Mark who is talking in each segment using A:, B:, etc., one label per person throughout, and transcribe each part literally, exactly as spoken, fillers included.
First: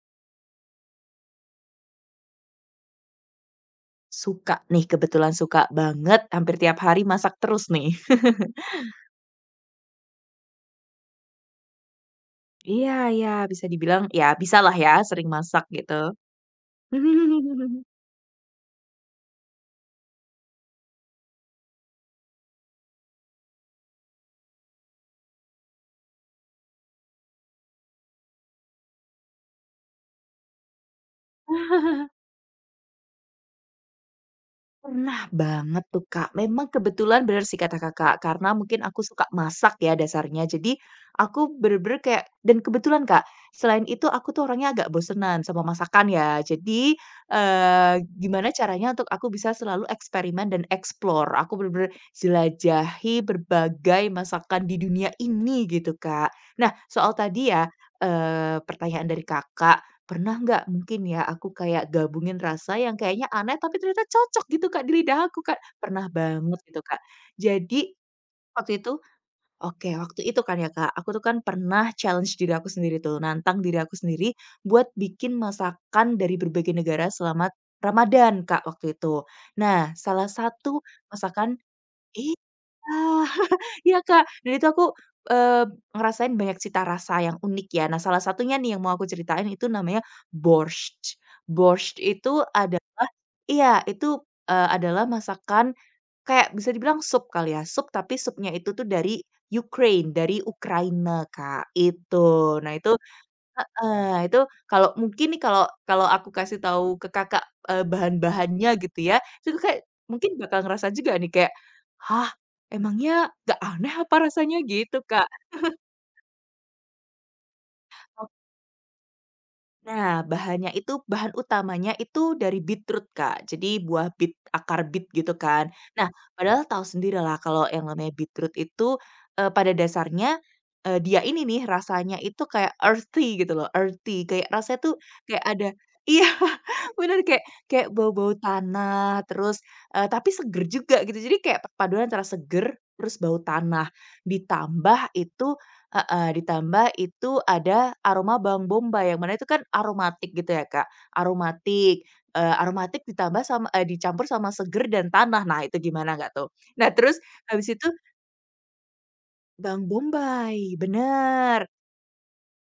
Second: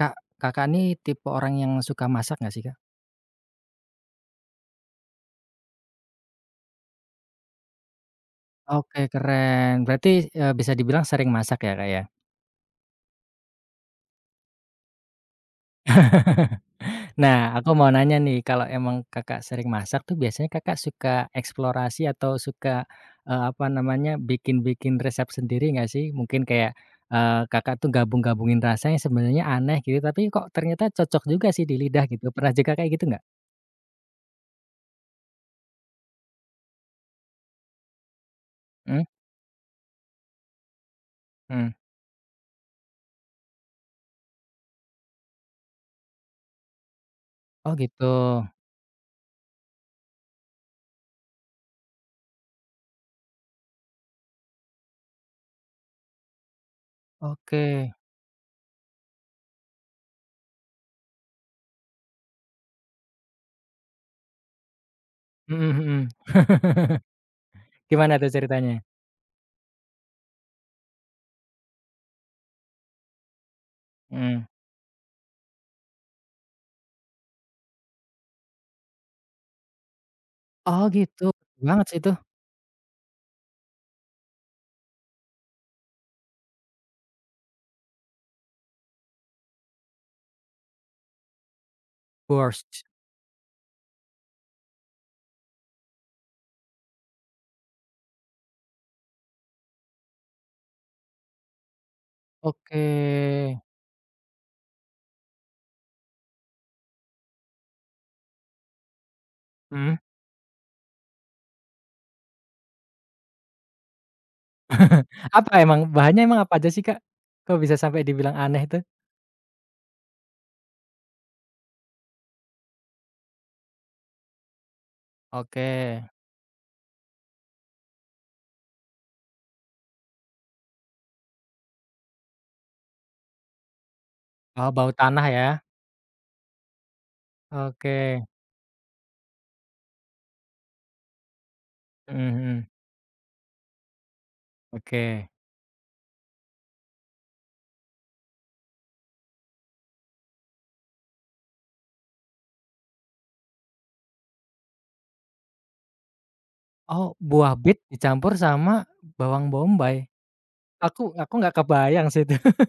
A: Kak, Kakak nih tipe orang yang suka masak nggak sih, Kak?
B: Suka nih, kebetulan suka banget, hampir tiap hari masak terus nih.
A: Oke keren, berarti, eee, bisa dibilang sering masak ya, Kak, ya?
B: Iya iya, bisa dibilang ya bisalah ya, sering masak gitu.
A: Nah aku mau nanya nih kalau emang Kakak sering masak tuh biasanya Kakak suka eksplorasi atau suka, eee, apa namanya, bikin-bikin resep sendiri nggak sih? Mungkin kayak, eee, Kakak tuh gabung-gabungin rasa yang sebenarnya aneh gitu tapi kok ternyata cocok juga sih di lidah gitu, pernah juga kayak gitu nggak?
B: Pernah banget tuh, Kak. Memang kebetulan bener sih kata Kakak, karena mungkin
A: Mhm,
B: aku suka masak ya dasarnya. Jadi aku
A: mhm.
B: bener-bener kayak dan kebetulan, Kak, selain itu aku tuh orangnya agak bosenan sama masakan ya. Jadi,
A: Oh
B: eee,
A: gitu,
B: gimana caranya untuk aku bisa selalu eksperimen dan explore. Aku bener-bener jelajahi berbagai masakan di dunia ini gitu, Kak. Nah, soal tadi
A: oke,
B: ya, eee, pertanyaan dari Kakak, pernah nggak mungkin ya aku kayak gabungin rasa yang kayaknya aneh tapi ternyata cocok gitu Kak, di lidah aku Kak.
A: mhm,
B: Pernah
A: mhm,
B: banget gitu Kak. Jadi
A: gimana tuh
B: waktu
A: ceritanya?
B: itu oke, waktu itu kan ya Kak, aku tuh kan pernah challenge diri aku sendiri tuh, nantang diri aku sendiri
A: Mhm.
B: buat bikin masakan dari berbagai negara selama Ramadan Kak, waktu itu. Nah, salah
A: Oh
B: satu
A: gitu,
B: masakan
A: banget sih itu.
B: ah, iya, Kak. Dan itu aku, eee, ngerasain banyak cita rasa yang unik ya. Nah, salah satunya nih yang mau aku ceritain itu namanya borscht. Borscht itu
A: Borscht.
B: adalah iya, itu, eee, adalah masakan kayak bisa dibilang sup kali ya, sup tapi supnya itu tuh dari Ukraine, dari Ukraina, Kak, itu. Nah,
A: Oke,
B: itu heeh, itu kalau mungkin nih kalau kalau aku kasih tahu ke Kakak, eee, bahan-bahannya gitu ya, itu kayak
A: mhm,
B: mungkin bakal ngerasa juga nih kayak, "Hah, emangnya gak aneh apa rasanya?" Gitu, Kak.
A: apa emang bahannya emang apa aja sih, Kak? Kok bisa sampai dibilang aneh itu?
B: Nah, bahannya itu bahan utamanya itu dari beetroot, Kak. Jadi buah beet, akar beet gitu kan.
A: Oke,
B: Nah, padahal tahu sendirilah kalau yang namanya beetroot itu, eee, pada dasarnya, eee, dia ini nih rasanya itu kayak earthy gitu loh, earthy. Kayak
A: oh
B: rasanya
A: bau
B: tuh
A: tanah
B: kayak
A: ya?
B: ada iya, bener kayak kayak
A: Oke,
B: bau-bau tanah, terus, eee, tapi seger juga gitu. Jadi kayak perpaduan antara
A: mhm, mhm,
B: seger, terus bau tanah, ditambah
A: oke.
B: itu heeh, ditambah itu ada aroma bawang bombay, yang mana itu kan aromatik gitu ya, Kak, aromatik, eee, aromatik ditambah sama eee, dicampur sama seger dan tanah. Nah, itu gimana nggak tuh? Nah,
A: Oh,
B: terus
A: buah
B: habis
A: bit
B: itu
A: dicampur sama bawang
B: bawang
A: bombay?
B: bombay,
A: Aku aku nggak
B: bener.
A: kebayang sih itu.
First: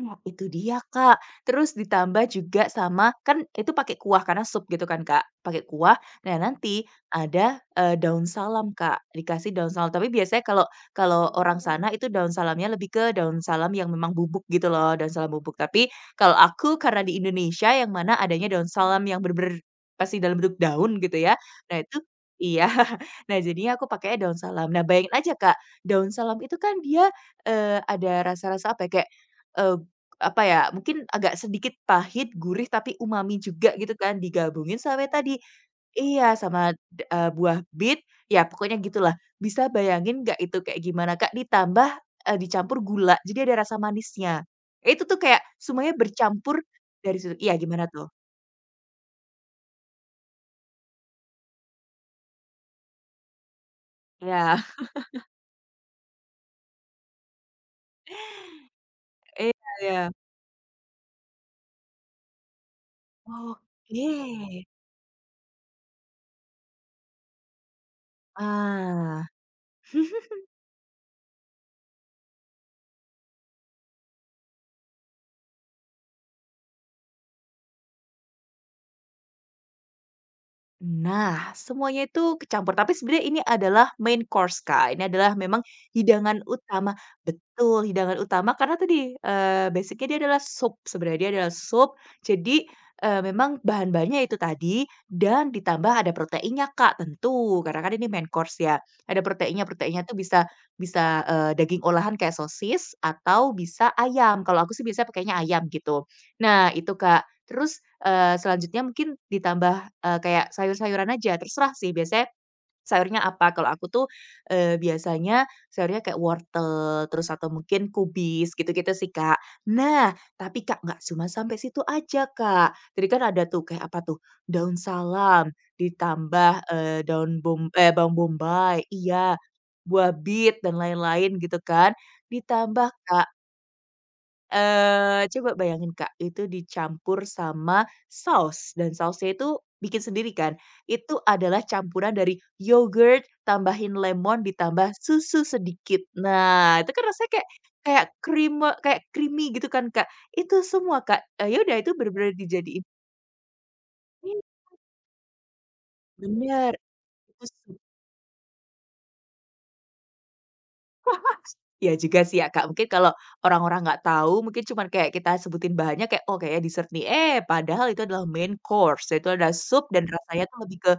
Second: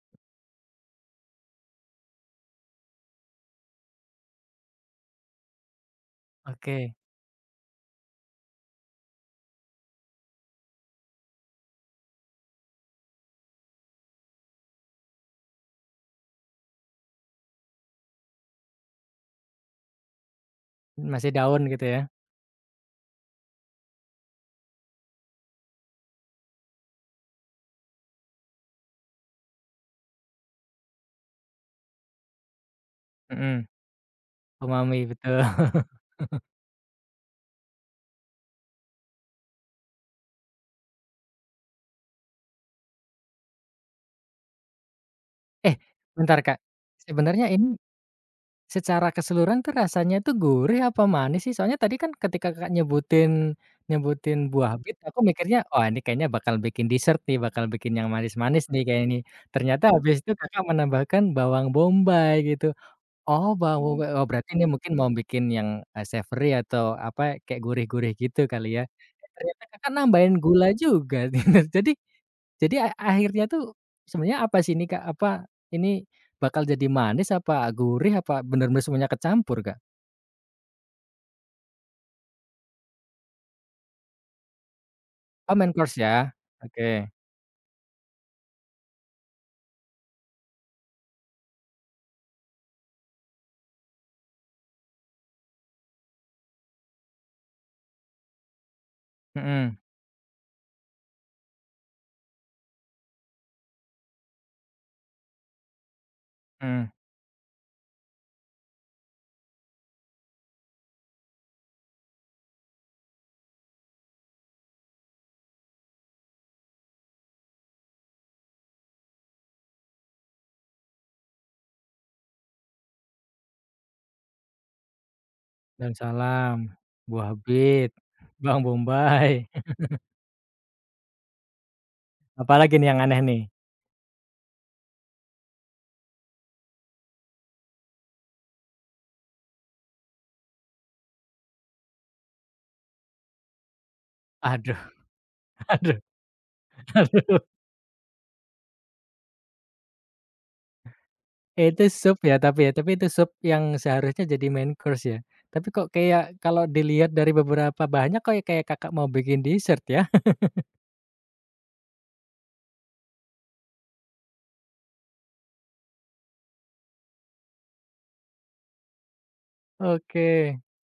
B: Nah, itu dia, Kak. Terus ditambah juga sama kan itu pakai kuah karena sup gitu kan, Kak, pakai kuah. Nah, nanti
A: Oke,
B: ada, eee, daun salam, Kak, dikasih daun salam. Tapi biasanya kalau kalau orang Mmm. sana itu daun salamnya lebih ke daun salam yang memang bubuk gitu loh, daun salam bubuk. Tapi kalau aku karena di Indonesia yang mana adanya daun salam yang bener pasti dalam bentuk daun gitu
A: masih
B: ya.
A: daun
B: Nah,
A: gitu ya?
B: itu iya. Nah, jadinya aku pakai daun salam. Nah, bayangin aja, Kak, daun salam itu kan dia, eee, ada rasa-rasa apa ya, kayak, eee apa ya, mungkin agak sedikit pahit, gurih, tapi umami
A: Mhm,
B: juga gitu kan, digabungin
A: umami
B: sama tadi
A: betul.
B: iya, sama d eee, buah bit, ya pokoknya gitulah. Bisa bayangin nggak itu kayak gimana, Kak? Ditambah, eee, dicampur gula, jadi ada rasa manisnya. Itu tuh kayak
A: Eh,
B: semuanya
A: bentar, Kak,
B: bercampur dari situ
A: sebenarnya
B: iya,
A: ini
B: gimana tuh?
A: secara keseluruhan tuh rasanya tuh gurih apa manis sih? Soalnya tadi kan ketika Kakak nyebutin nyebutin
B: Ya,
A: buah bit, aku mikirnya, oh ini kayaknya bakal bikin dessert nih, bakal bikin yang manis-manis nih kayaknya nih.
B: iya
A: Ternyata
B: iya.
A: habis itu Kakak menambahkan bawang bombay gitu. Oh, bau Mhm.
B: Oke.
A: be oh, berarti ini mungkin mau bikin yang, eee, savoury atau apa, kayak gurih-gurih gitu kali ya?
B: Ah.
A: Eh, ternyata Kakak nambahin gula juga. Jadi jadi a akhirnya tuh sebenarnya apa sih ini, Kak? Apa ini bakal jadi manis, apa gurih, apa bener-bener semuanya kecampur, Kak?
B: Nah, semuanya itu kecampur, tapi sebenarnya ini adalah main course, Kak. Ini adalah
A: Oh,
B: memang
A: main course ya?
B: hidangan utama
A: Oke.
B: betul, hidangan utama karena tadi, eee, basic dia adalah sup, sebenarnya dia adalah sup. Jadi, eee, memang bahan-bahannya itu tadi dan ditambah ada proteinnya, Kak, tentu, karena kan ini main course ya. Ada proteinnya,
A: Mhm,
B: proteinnya tuh bisa bisa, eee, daging olahan kayak sosis atau bisa ayam. Kalau aku sih biasanya pakainya ayam gitu. Nah,
A: mhm.
B: itu, Kak. Terus, eee, selanjutnya mungkin ditambah Eee, kayak sayur-sayuran aja, terserah sih biasanya sayurnya apa. Kalau aku tuh, eee, biasanya sayurnya kayak wortel, terus atau mungkin kubis, gitu-gitu sih, Kak. Nah, tapi Kak, nggak cuma sampai situ aja, Kak. Jadi kan ada tuh kayak apa tuh, daun salam,
A: Daun
B: ditambah,
A: salam,
B: eee,
A: buah
B: daun bom
A: bit,
B: eh, bawang
A: bawang
B: bombay iya,
A: bombay,
B: buah bit dan lain-lain gitu kan.
A: apalagi nih
B: Ditambah
A: yang aneh
B: Kak
A: nih?
B: eh coba bayangin Kak, itu dicampur sama saus dan sausnya itu bikin sendiri kan. Itu adalah campuran dari yogurt, tambahin lemon,
A: Aduh,
B: ditambah susu
A: aduh,
B: sedikit. Nah, itu kan rasanya
A: aduh.
B: kayak kayak krim kayak creamy gitu kan Kak. Itu semua Kak, eee, ya
A: Ya
B: udah
A: itu
B: itu
A: sup
B: bener-bener
A: ya tapi ya,
B: dijadiin
A: tapi itu sup yang seharusnya
B: iya,
A: jadi main course ya. Tapi kok kayak kalau
B: bener.
A: dilihat dari
B: Itu
A: beberapa bahannya kok kayak Kakak mau bikin dessert ya.
B: iya juga sih ya, Kak. Mungkin kalau orang-orang nggak tahu, mungkin cuman kayak kita sebutin bahannya kayak, "Oh, kayaknya dessert nih." Eh, padahal itu adalah main course, itu ada sup dan
A: Oke,
B: rasanya tuh lebih ke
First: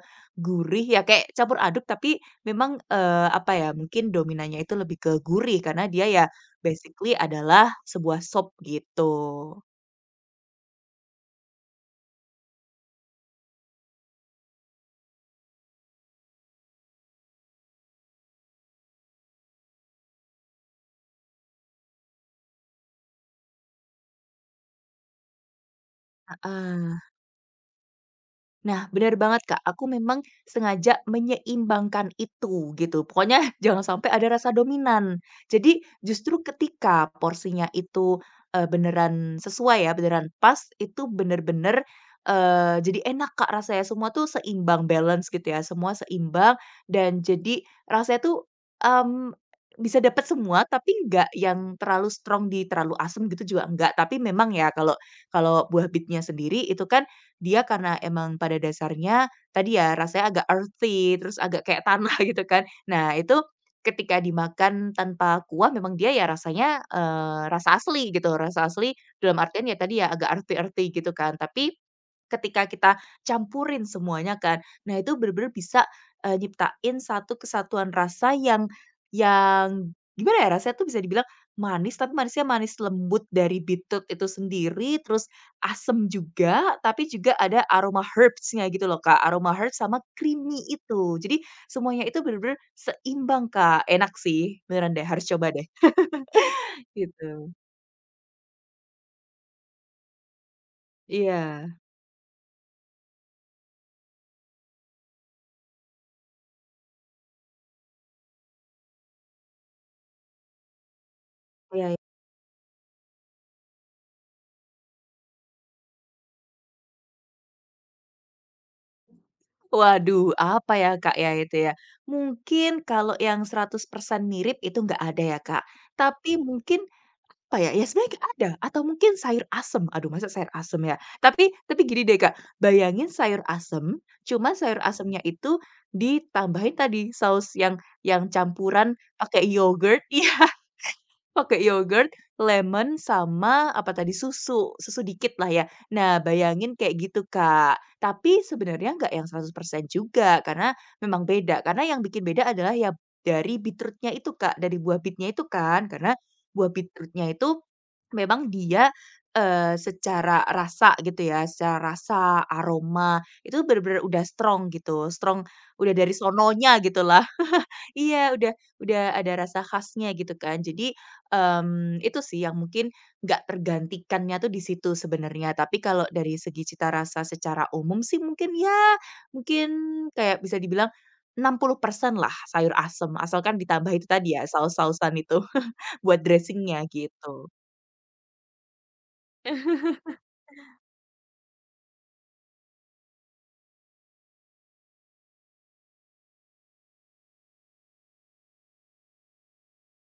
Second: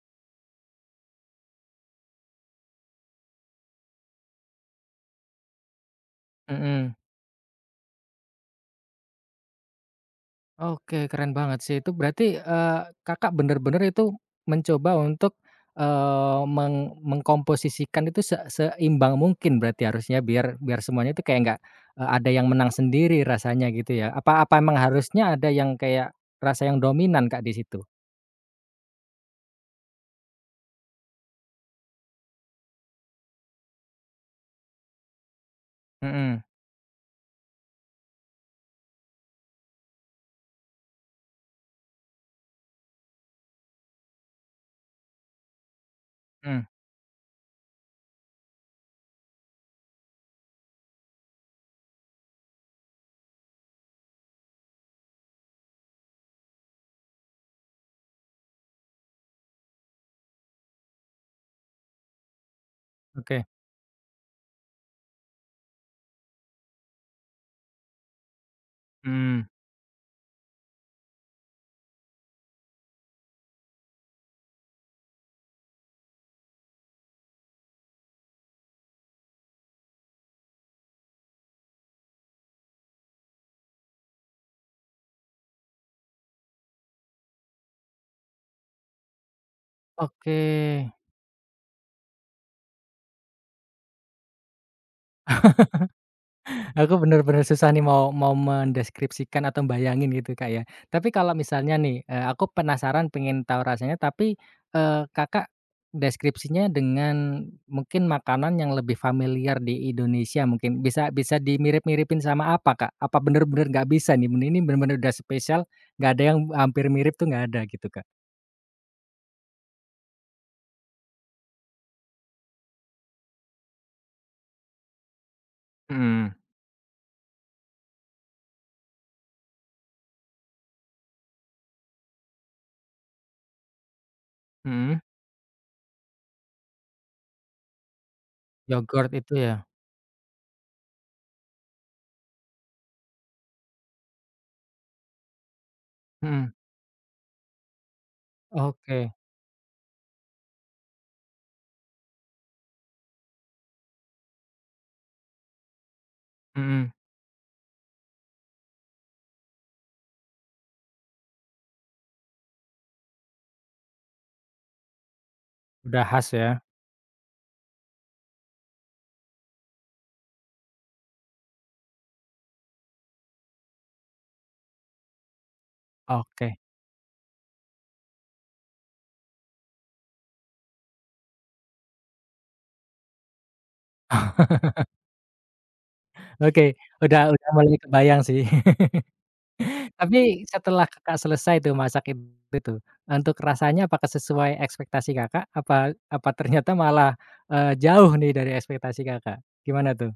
B: gurih ya, kayak campur aduk tapi memang, eee, apa ya, mungkin dominannya itu lebih ke gurih karena dia ya
A: mhm.
B: basically adalah sebuah sup gitu.
A: Oke keren banget sih itu berarti, eee, Kakak bener-bener itu mencoba untuk, eee, meng mengkomposisikan itu se seimbang mungkin berarti harusnya biar biar semuanya itu kayak nggak, eee, ada yang menang sendiri rasanya gitu ya. Apa apa emang harusnya ada yang kayak rasa yang
B: Heeh.
A: dominan Kak di situ?
B: Nah, benar banget, Kak, aku memang sengaja menyeimbangkan itu, gitu. Pokoknya jangan sampai ada rasa dominan. Jadi, justru
A: Mhm,
B: ketika porsinya itu, eee, beneran sesuai ya, beneran pas, itu bener-bener, eee, jadi enak, Kak, rasanya. Semua tuh seimbang, balance gitu ya, semua seimbang
A: mmm,
B: dan jadi rasanya tuh, mmm, bisa dapat semua, tapi nggak yang terlalu strong di terlalu asem gitu juga enggak. Tapi memang ya, kalau kalau buah bitnya sendiri itu kan dia karena emang pada dasarnya tadi ya rasanya agak earthy, terus agak kayak tanah gitu kan. Nah itu
A: oke.
B: ketika dimakan tanpa kuah memang dia ya rasanya, eee, rasa asli gitu, rasa asli dalam
A: Mmm.
B: artian ya tadi ya agak earthy-earthy gitu kan. Tapi ketika kita campurin semuanya kan, nah itu bener-bener bisa, eee, nyiptain satu kesatuan rasa yang yang gimana ya, rasanya tuh bisa dibilang manis, tapi manisnya manis lembut dari bitut itu sendiri, terus asem juga, tapi juga ada aroma herbs-nya gitu loh, Kak. Aroma herbs sama
A: Oke,
B: creamy itu. Jadi semuanya itu bener-bener seimbang, Kak. Enak sih, beneran deh, harus coba deh,
A: aku bener-bener
B: gitu.
A: susah nih mau mau mendeskripsikan atau bayangin gitu, Kak, ya. Tapi kalau
B: Iya,
A: misalnya nih, eee, aku penasaran pengen tahu rasanya tapi, eee, Kakak deskripsinya dengan mungkin makanan yang lebih familiar di Indonesia mungkin bisa bisa
B: iya. Iya.
A: dimirip-miripin sama apa, Kak? Apa bener-bener nggak bisa nih, ben ini bener-bener udah spesial nggak ada yang hampir mirip tuh nggak ada gitu, Kak?
B: Waduh, apa ya, Kak, ya itu ya? Mungkin kalau yang seratus persen mirip itu nggak ada ya, Kak.
A: Mhm,
B: Tapi mungkin apa ya, ya sebenarnya nggak ada, atau mungkin sayur asem, aduh masa sayur asem ya? Tapi tapi gini deh Kak, bayangin sayur asem, cuma sayur
A: mhm.
B: asemnya itu ditambahin tadi saus yang yang campuran
A: Yogurt itu
B: pakai
A: ya?
B: yogurt iya. Pakai yogurt, lemon, sama apa tadi, susu, susu dikit lah ya. Nah,
A: Mhm.
B: bayangin kayak gitu, Kak. Tapi sebenarnya nggak
A: Oke.
B: yang seratus persen juga, karena memang beda. Karena yang bikin beda adalah ya dari beetrootnya itu, Kak, dari buah beet itu kan. Karena buah
A: Mhm.
B: beetrootnya itu memang dia, eee, secara rasa gitu ya, secara rasa, aroma, itu bener-bener udah strong gitu, strong udah
A: Udah
B: dari
A: khas ya?
B: sononya gitulah. Iya, udah udah ada rasa khasnya gitu kan. Jadi, mmm, itu sih yang mungkin nggak tergantikannya tuh di situ sebenarnya. Tapi kalau dari
A: Oke.
B: segi cita rasa secara umum sih mungkin ya, mungkin kayak bisa dibilang enam puluh persen lah sayur asem, asalkan ditambah itu tadi ya, saus-sausan itu buat
A: Oke,
B: dressingnya
A: udah udah
B: gitu.
A: mulai kebayang sih. Tapi setelah Kakak selesai tuh masak itu tuh, untuk rasanya apakah sesuai ekspektasi Kakak? Apa apa ternyata malah, eee, jauh nih dari ekspektasi Kakak? Gimana tuh?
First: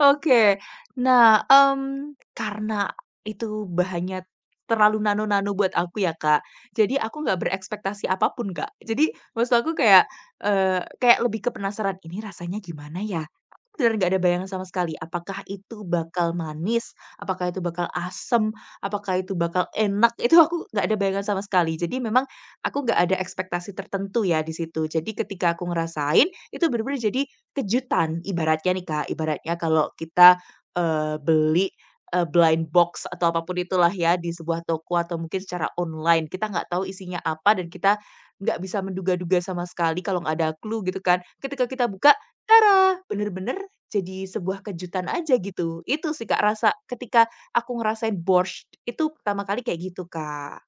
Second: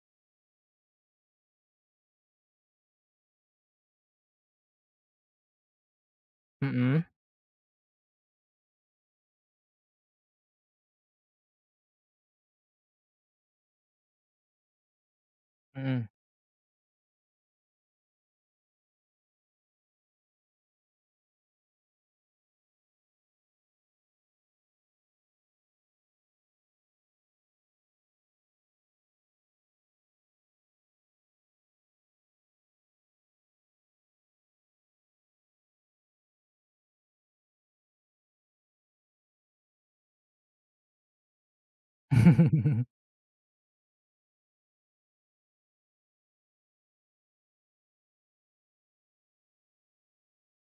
B: Oke. Nah, mmm, karena itu bahannya terlalu nano-nano buat aku ya, Kak, jadi
A: Mhm,
B: aku nggak berekspektasi apapun, Kak. Jadi maksud aku kayak, eee, kayak lebih ke penasaran, "Ini rasanya gimana ya?" Aku benar-benar nggak ada bayangan sama sekali. Apakah itu
A: mhm.
B: bakal manis? Apakah itu bakal asem? Apakah itu bakal enak? Itu aku nggak ada bayangan sama sekali. Jadi memang aku nggak ada ekspektasi tertentu ya di situ. Jadi ketika aku ngerasain, itu benar-benar jadi kejutan ibaratnya nih, Kak, ibaratnya kalau kita, eee, beli, eee, blind box atau apapun itulah ya di sebuah toko atau mungkin secara online, kita nggak tahu isinya apa dan kita nggak bisa menduga-duga sama sekali kalau nggak ada clue gitu kan. Ketika kita buka, tara! Bener-bener jadi sebuah kejutan aja gitu. Itu sih, Kak, rasa ketika aku ngerasain borscht itu pertama kali kayak gitu, Kak.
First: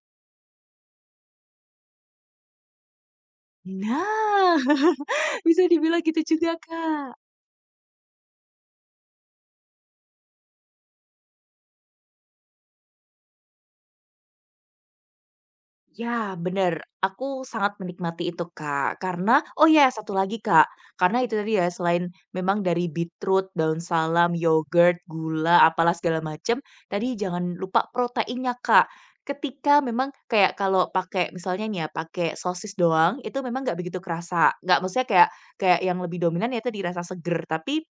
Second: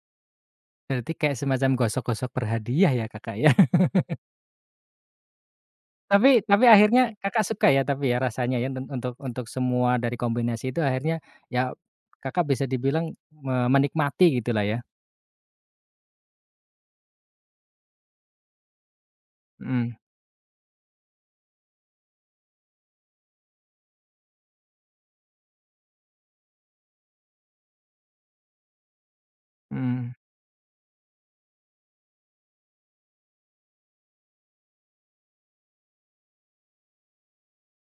A: Berarti kayak semacam gosok-gosok berhadiah ya Kakak ya?
B: Nah, bisa dibilang gitu
A: Tapi
B: juga,
A: tapi akhirnya
B: Kak.
A: Kakak suka ya tapi ya rasanya ya un untuk untuk semua dari kombinasi itu akhirnya ya Kakak bisa dibilang me menikmati gitulah ya?
B: Ya, bener. Aku sangat menikmati itu, Kak. Karena oh ya,
A: Mhm,
B: satu lagi, Kak. Karena itu tadi ya, selain memang dari beetroot, daun salam, yogurt, gula, apalah segala macem, tadi jangan lupa proteinnya, Kak. Ketika memang
A: mhm.
B: kayak kalau pakai misalnya nih ya, pakai sosis doang, itu memang nggak begitu kerasa. Nggak maksudnya kayak kayak yang lebih dominan ya tadi rasa seger. Tapi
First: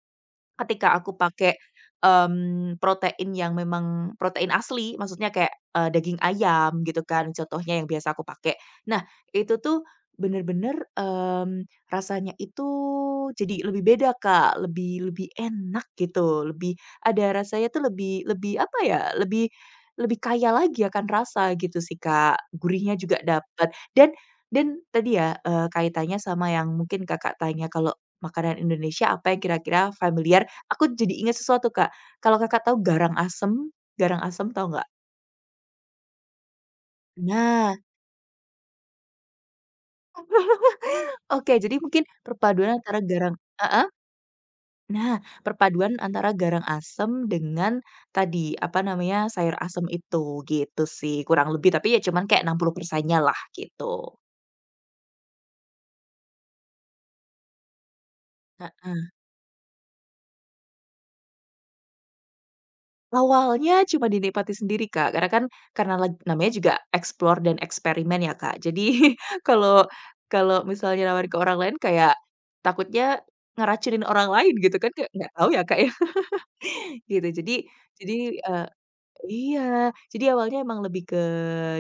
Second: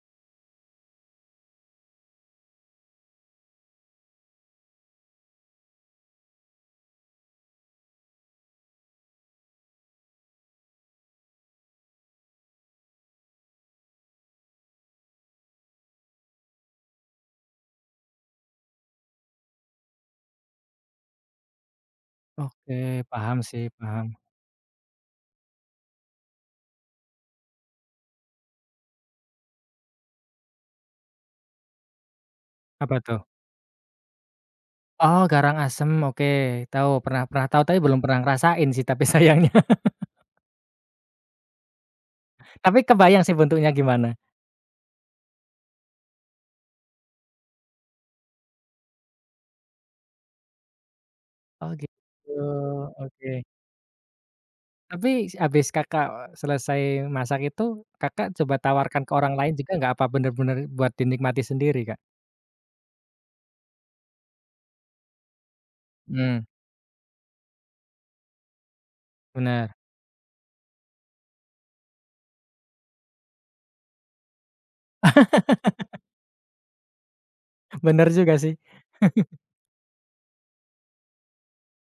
B: ketika aku pakai, mmm, protein yang memang protein asli, maksudnya kayak, eee, daging ayam gitu kan, contohnya yang biasa aku pakai. Nah, itu tuh bener-bener, mmm, rasanya itu jadi lebih beda, Kak, lebih lebih enak gitu, lebih ada rasanya tuh lebih lebih apa ya, lebih lebih kaya lagi akan rasa gitu sih, Kak.
A: Oke,
B: Gurihnya juga
A: paham sih,
B: dapat
A: paham.
B: dan dan tadi ya, eee, kaitannya sama yang mungkin Kakak tanya kalau makanan Indonesia apa yang kira-kira familiar. Aku jadi ingat sesuatu, Kak. Kalau Kakak tahu
A: Apa
B: garang
A: tuh?
B: asem garang asem tahu nggak?
A: Oh, garang asem, oke. Tahu, pernah pernah tahu
B: Nah,
A: tapi belum pernah ngerasain sih tapi sayangnya.
B: oke, jadi mungkin perpaduan
A: Tapi
B: antara
A: kebayang sih
B: garang
A: bentuknya
B: heeh,
A: gimana.
B: nah, perpaduan antara garang asem dengan tadi, apa namanya, sayur asem itu, gitu sih, kurang lebih.
A: Oh,
B: Tapi
A: gitu,
B: ya cuman kayak enam puluh persennya lah,
A: oke.
B: gitu.
A: Tapi habis Kakak eh, selesai masak itu, Kakak coba tawarkan ke orang lain juga nggak? Apa bener-bener buat dinikmati sendiri, Kak?
B: Awalnya cuma dinikmati sendiri, Kak, karena kan karena lag
A: Mmm,
B: namanya juga explore dan eksperimen ya, Kak. Jadi
A: benar
B: kalau kalau misalnya nawarin ke orang lain kayak takutnya ngeracunin orang lain gitu kan, kayak nggak tahu ya, Kak, ya, gitu. Jadi
A: Bener
B: jadi,
A: juga sih.
B: eee iya, jadi awalnya emang lebih ke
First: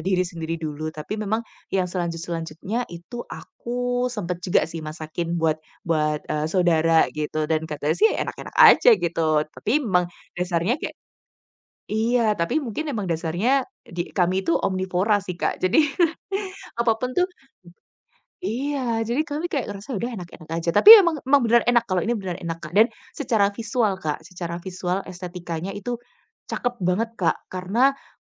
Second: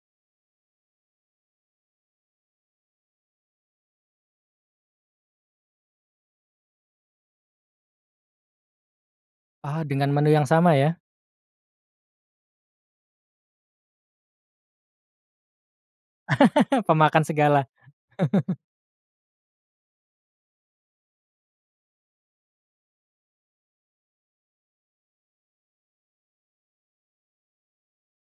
B: diri sendiri dulu, tapi memang yang selanjut-selanjutnya itu aku sempet juga sih masakin buat buat, eee, saudara gitu dan katanya sih enak-enak aja gitu, tapi
A: Oh,
B: memang
A: dengan menu yang sama
B: dasarnya kayak
A: ya.
B: iya, tapi mungkin emang dasarnya di kami itu omnivora sih, Kak. Jadi apapun
A: Pemakan
B: tuh
A: segala.
B: iya, jadi kami kayak ngerasa udah enak-enak aja. Tapi emang emang benar enak, kalau ini benar-benar enak, Kak. Dan secara visual, Kak, secara visual estetikanya itu cakep banget, Kak. Karena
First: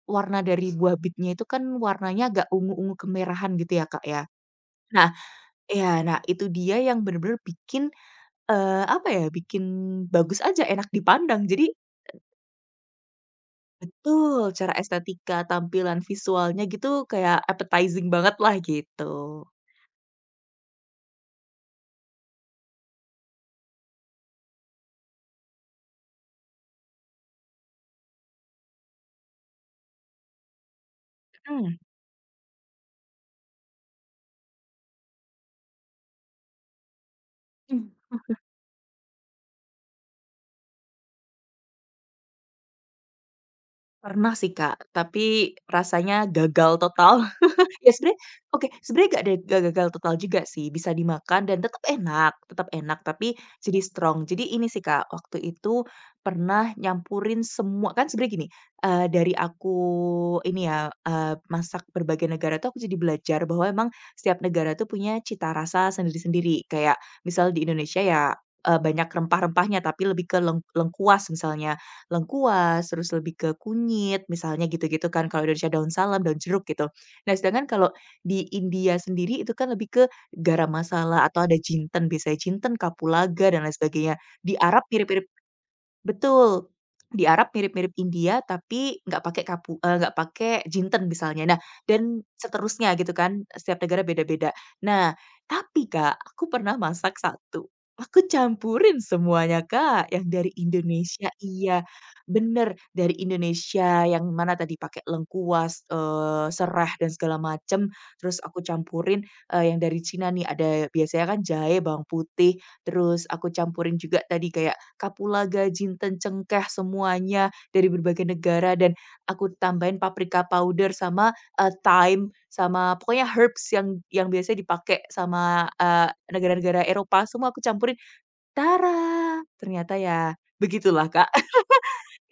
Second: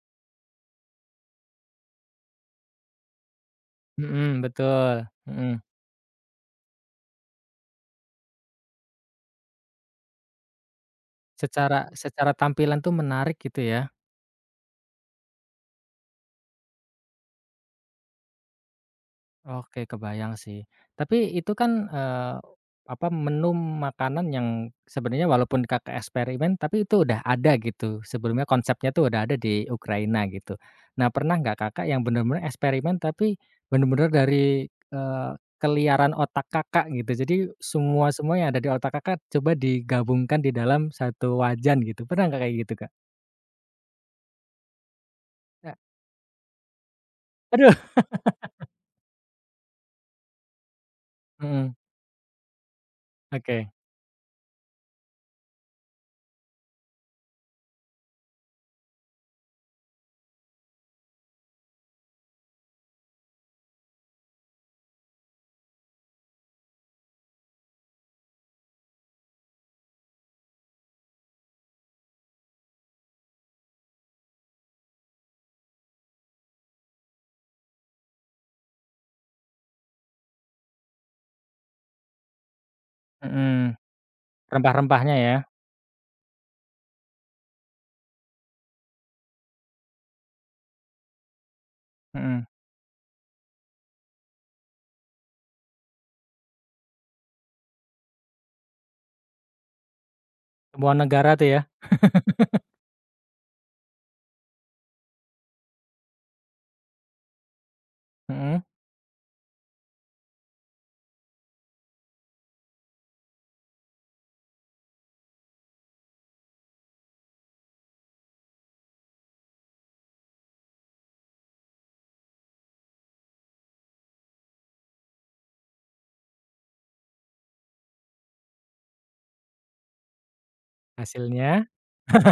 B: warna dari buah bitnya itu kan warnanya agak ungu-ungu kemerahan gitu ya, Kak, ya.
A: Mhm, betul,
B: Nah
A: mhm.
B: ya, nah itu dia yang bener-bener bikin, eee, apa ya, bikin bagus aja, enak dipandang. Jadi
A: Secara secara tampilan tuh menarik gitu ya.
B: betul, cara estetika, tampilan visualnya gitu kayak appetizing banget lah gitu.
A: Oke, kebayang sih. Tapi itu kan, eee, apa, menu makanan yang sebenarnya walaupun Kakak eksperimen, tapi itu udah ada gitu, sebelumnya konsepnya tuh udah ada di Ukraina gitu. Nah, pernah nggak
B: Mhm.
A: Kakak yang benar-benar eksperimen, tapi benar-benar dari, eee, keliaran otak Kakak gitu, jadi
B: Mmm,
A: semua-semua yang ada di otak Kakak coba digabungkan di dalam satu wajan gitu, pernah nggak kayak gitu, Kak?
B: pernah sih Kak, tapi
A: Eee,
B: rasanya gagal total.
A: aduh.
B: Ya sebenarnya oke, sebenarnya nggak de nggak gagal total juga sih, bisa dimakan dan
A: Mhm,
B: tetap enak tetap enak, tapi
A: oke,
B: jadi strong. Jadi ini sih Kak, waktu itu pernah nyampurin semua kan sebenarnya gini, eee, dari aku ini ya, eee, masak berbagai negara tuh aku jadi belajar bahwa emang setiap negara tuh punya cita rasa sendiri-sendiri. Kayak misal di Indonesia ya, eee, banyak rempah-rempahnya, tapi lebih ke leng lengkuas misalnya, lengkuas, terus lebih ke kunyit misalnya gitu-gitu kan, kalau Indonesia daun salam, daun jeruk gitu. Nah, sedangkan kalau di India sendiri itu kan lebih ke garam masala atau ada jinten, biasanya jinten, kapulaga dan
A: mhm,
B: lain sebagainya. Di Arab
A: rempah-rempahnya
B: mirip-mirip
A: ya,
B: betul. Di Arab mirip-mirip India tapi nggak pakai kapu eee, nggak pakai jinten misalnya. Nah, dan
A: mhm,
B: seterusnya gitu kan, setiap negara beda-beda. Nah, tapi Kak, aku pernah masak satu, aku campurin semuanya Kak, yang dari
A: semua
B: Indonesia
A: negara tuh ya?
B: iya, bener, dari Indonesia yang mana tadi pakai lengkuas, eee, sereh dan segala macem, terus
A: Mhm.
B: aku campurin, eee, yang dari Cina nih ada biasanya kan jahe, bawang putih, terus aku campurin juga tadi kayak kapulaga, jinten, cengkeh semuanya dari berbagai negara dan aku tambahin paprika powder sama, eee, thyme, sama pokoknya herbs yang yang biasanya dipakai sama, eee, negara-negara Eropa semua aku campurin, tara! Ternyata ya begitulah, Kak.
A: Hasilnya?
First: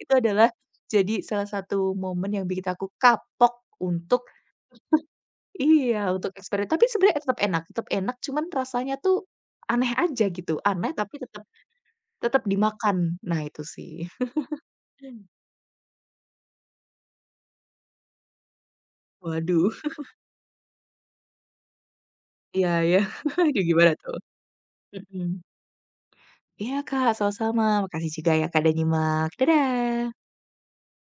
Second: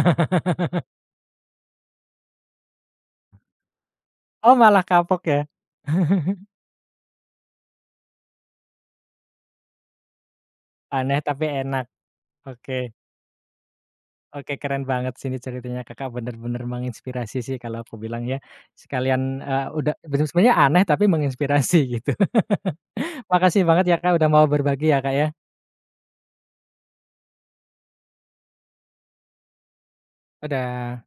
B: Itu adalah jadi salah satu momen yang bikin aku kapok untuk
A: Oh, malah kapok ya?
B: iya, untuk eksperimen tapi sebenarnya tetap enak tetap enak, cuman rasanya tuh aneh aja gitu, aneh tapi
A: Aneh
B: tetap
A: tapi enak.
B: tetap
A: Oke,
B: dimakan. Nah itu sih.
A: oke keren banget sini ceritanya Kakak bener-bener menginspirasi sih kalau aku bilang ya. Sekalian, eee,
B: Waduh,
A: udah sebenarnya aneh tapi menginspirasi gitu.
B: iya iya.
A: Makasih
B: Aduh
A: banget
B: gimana
A: ya Kak
B: tuh?
A: udah mau berbagi ya Kak
B: Mhm.
A: ya.
B: Iya Kak, sama-sama. Makasih juga ya Kak udah nyimak. Dadah.
A: Dadah.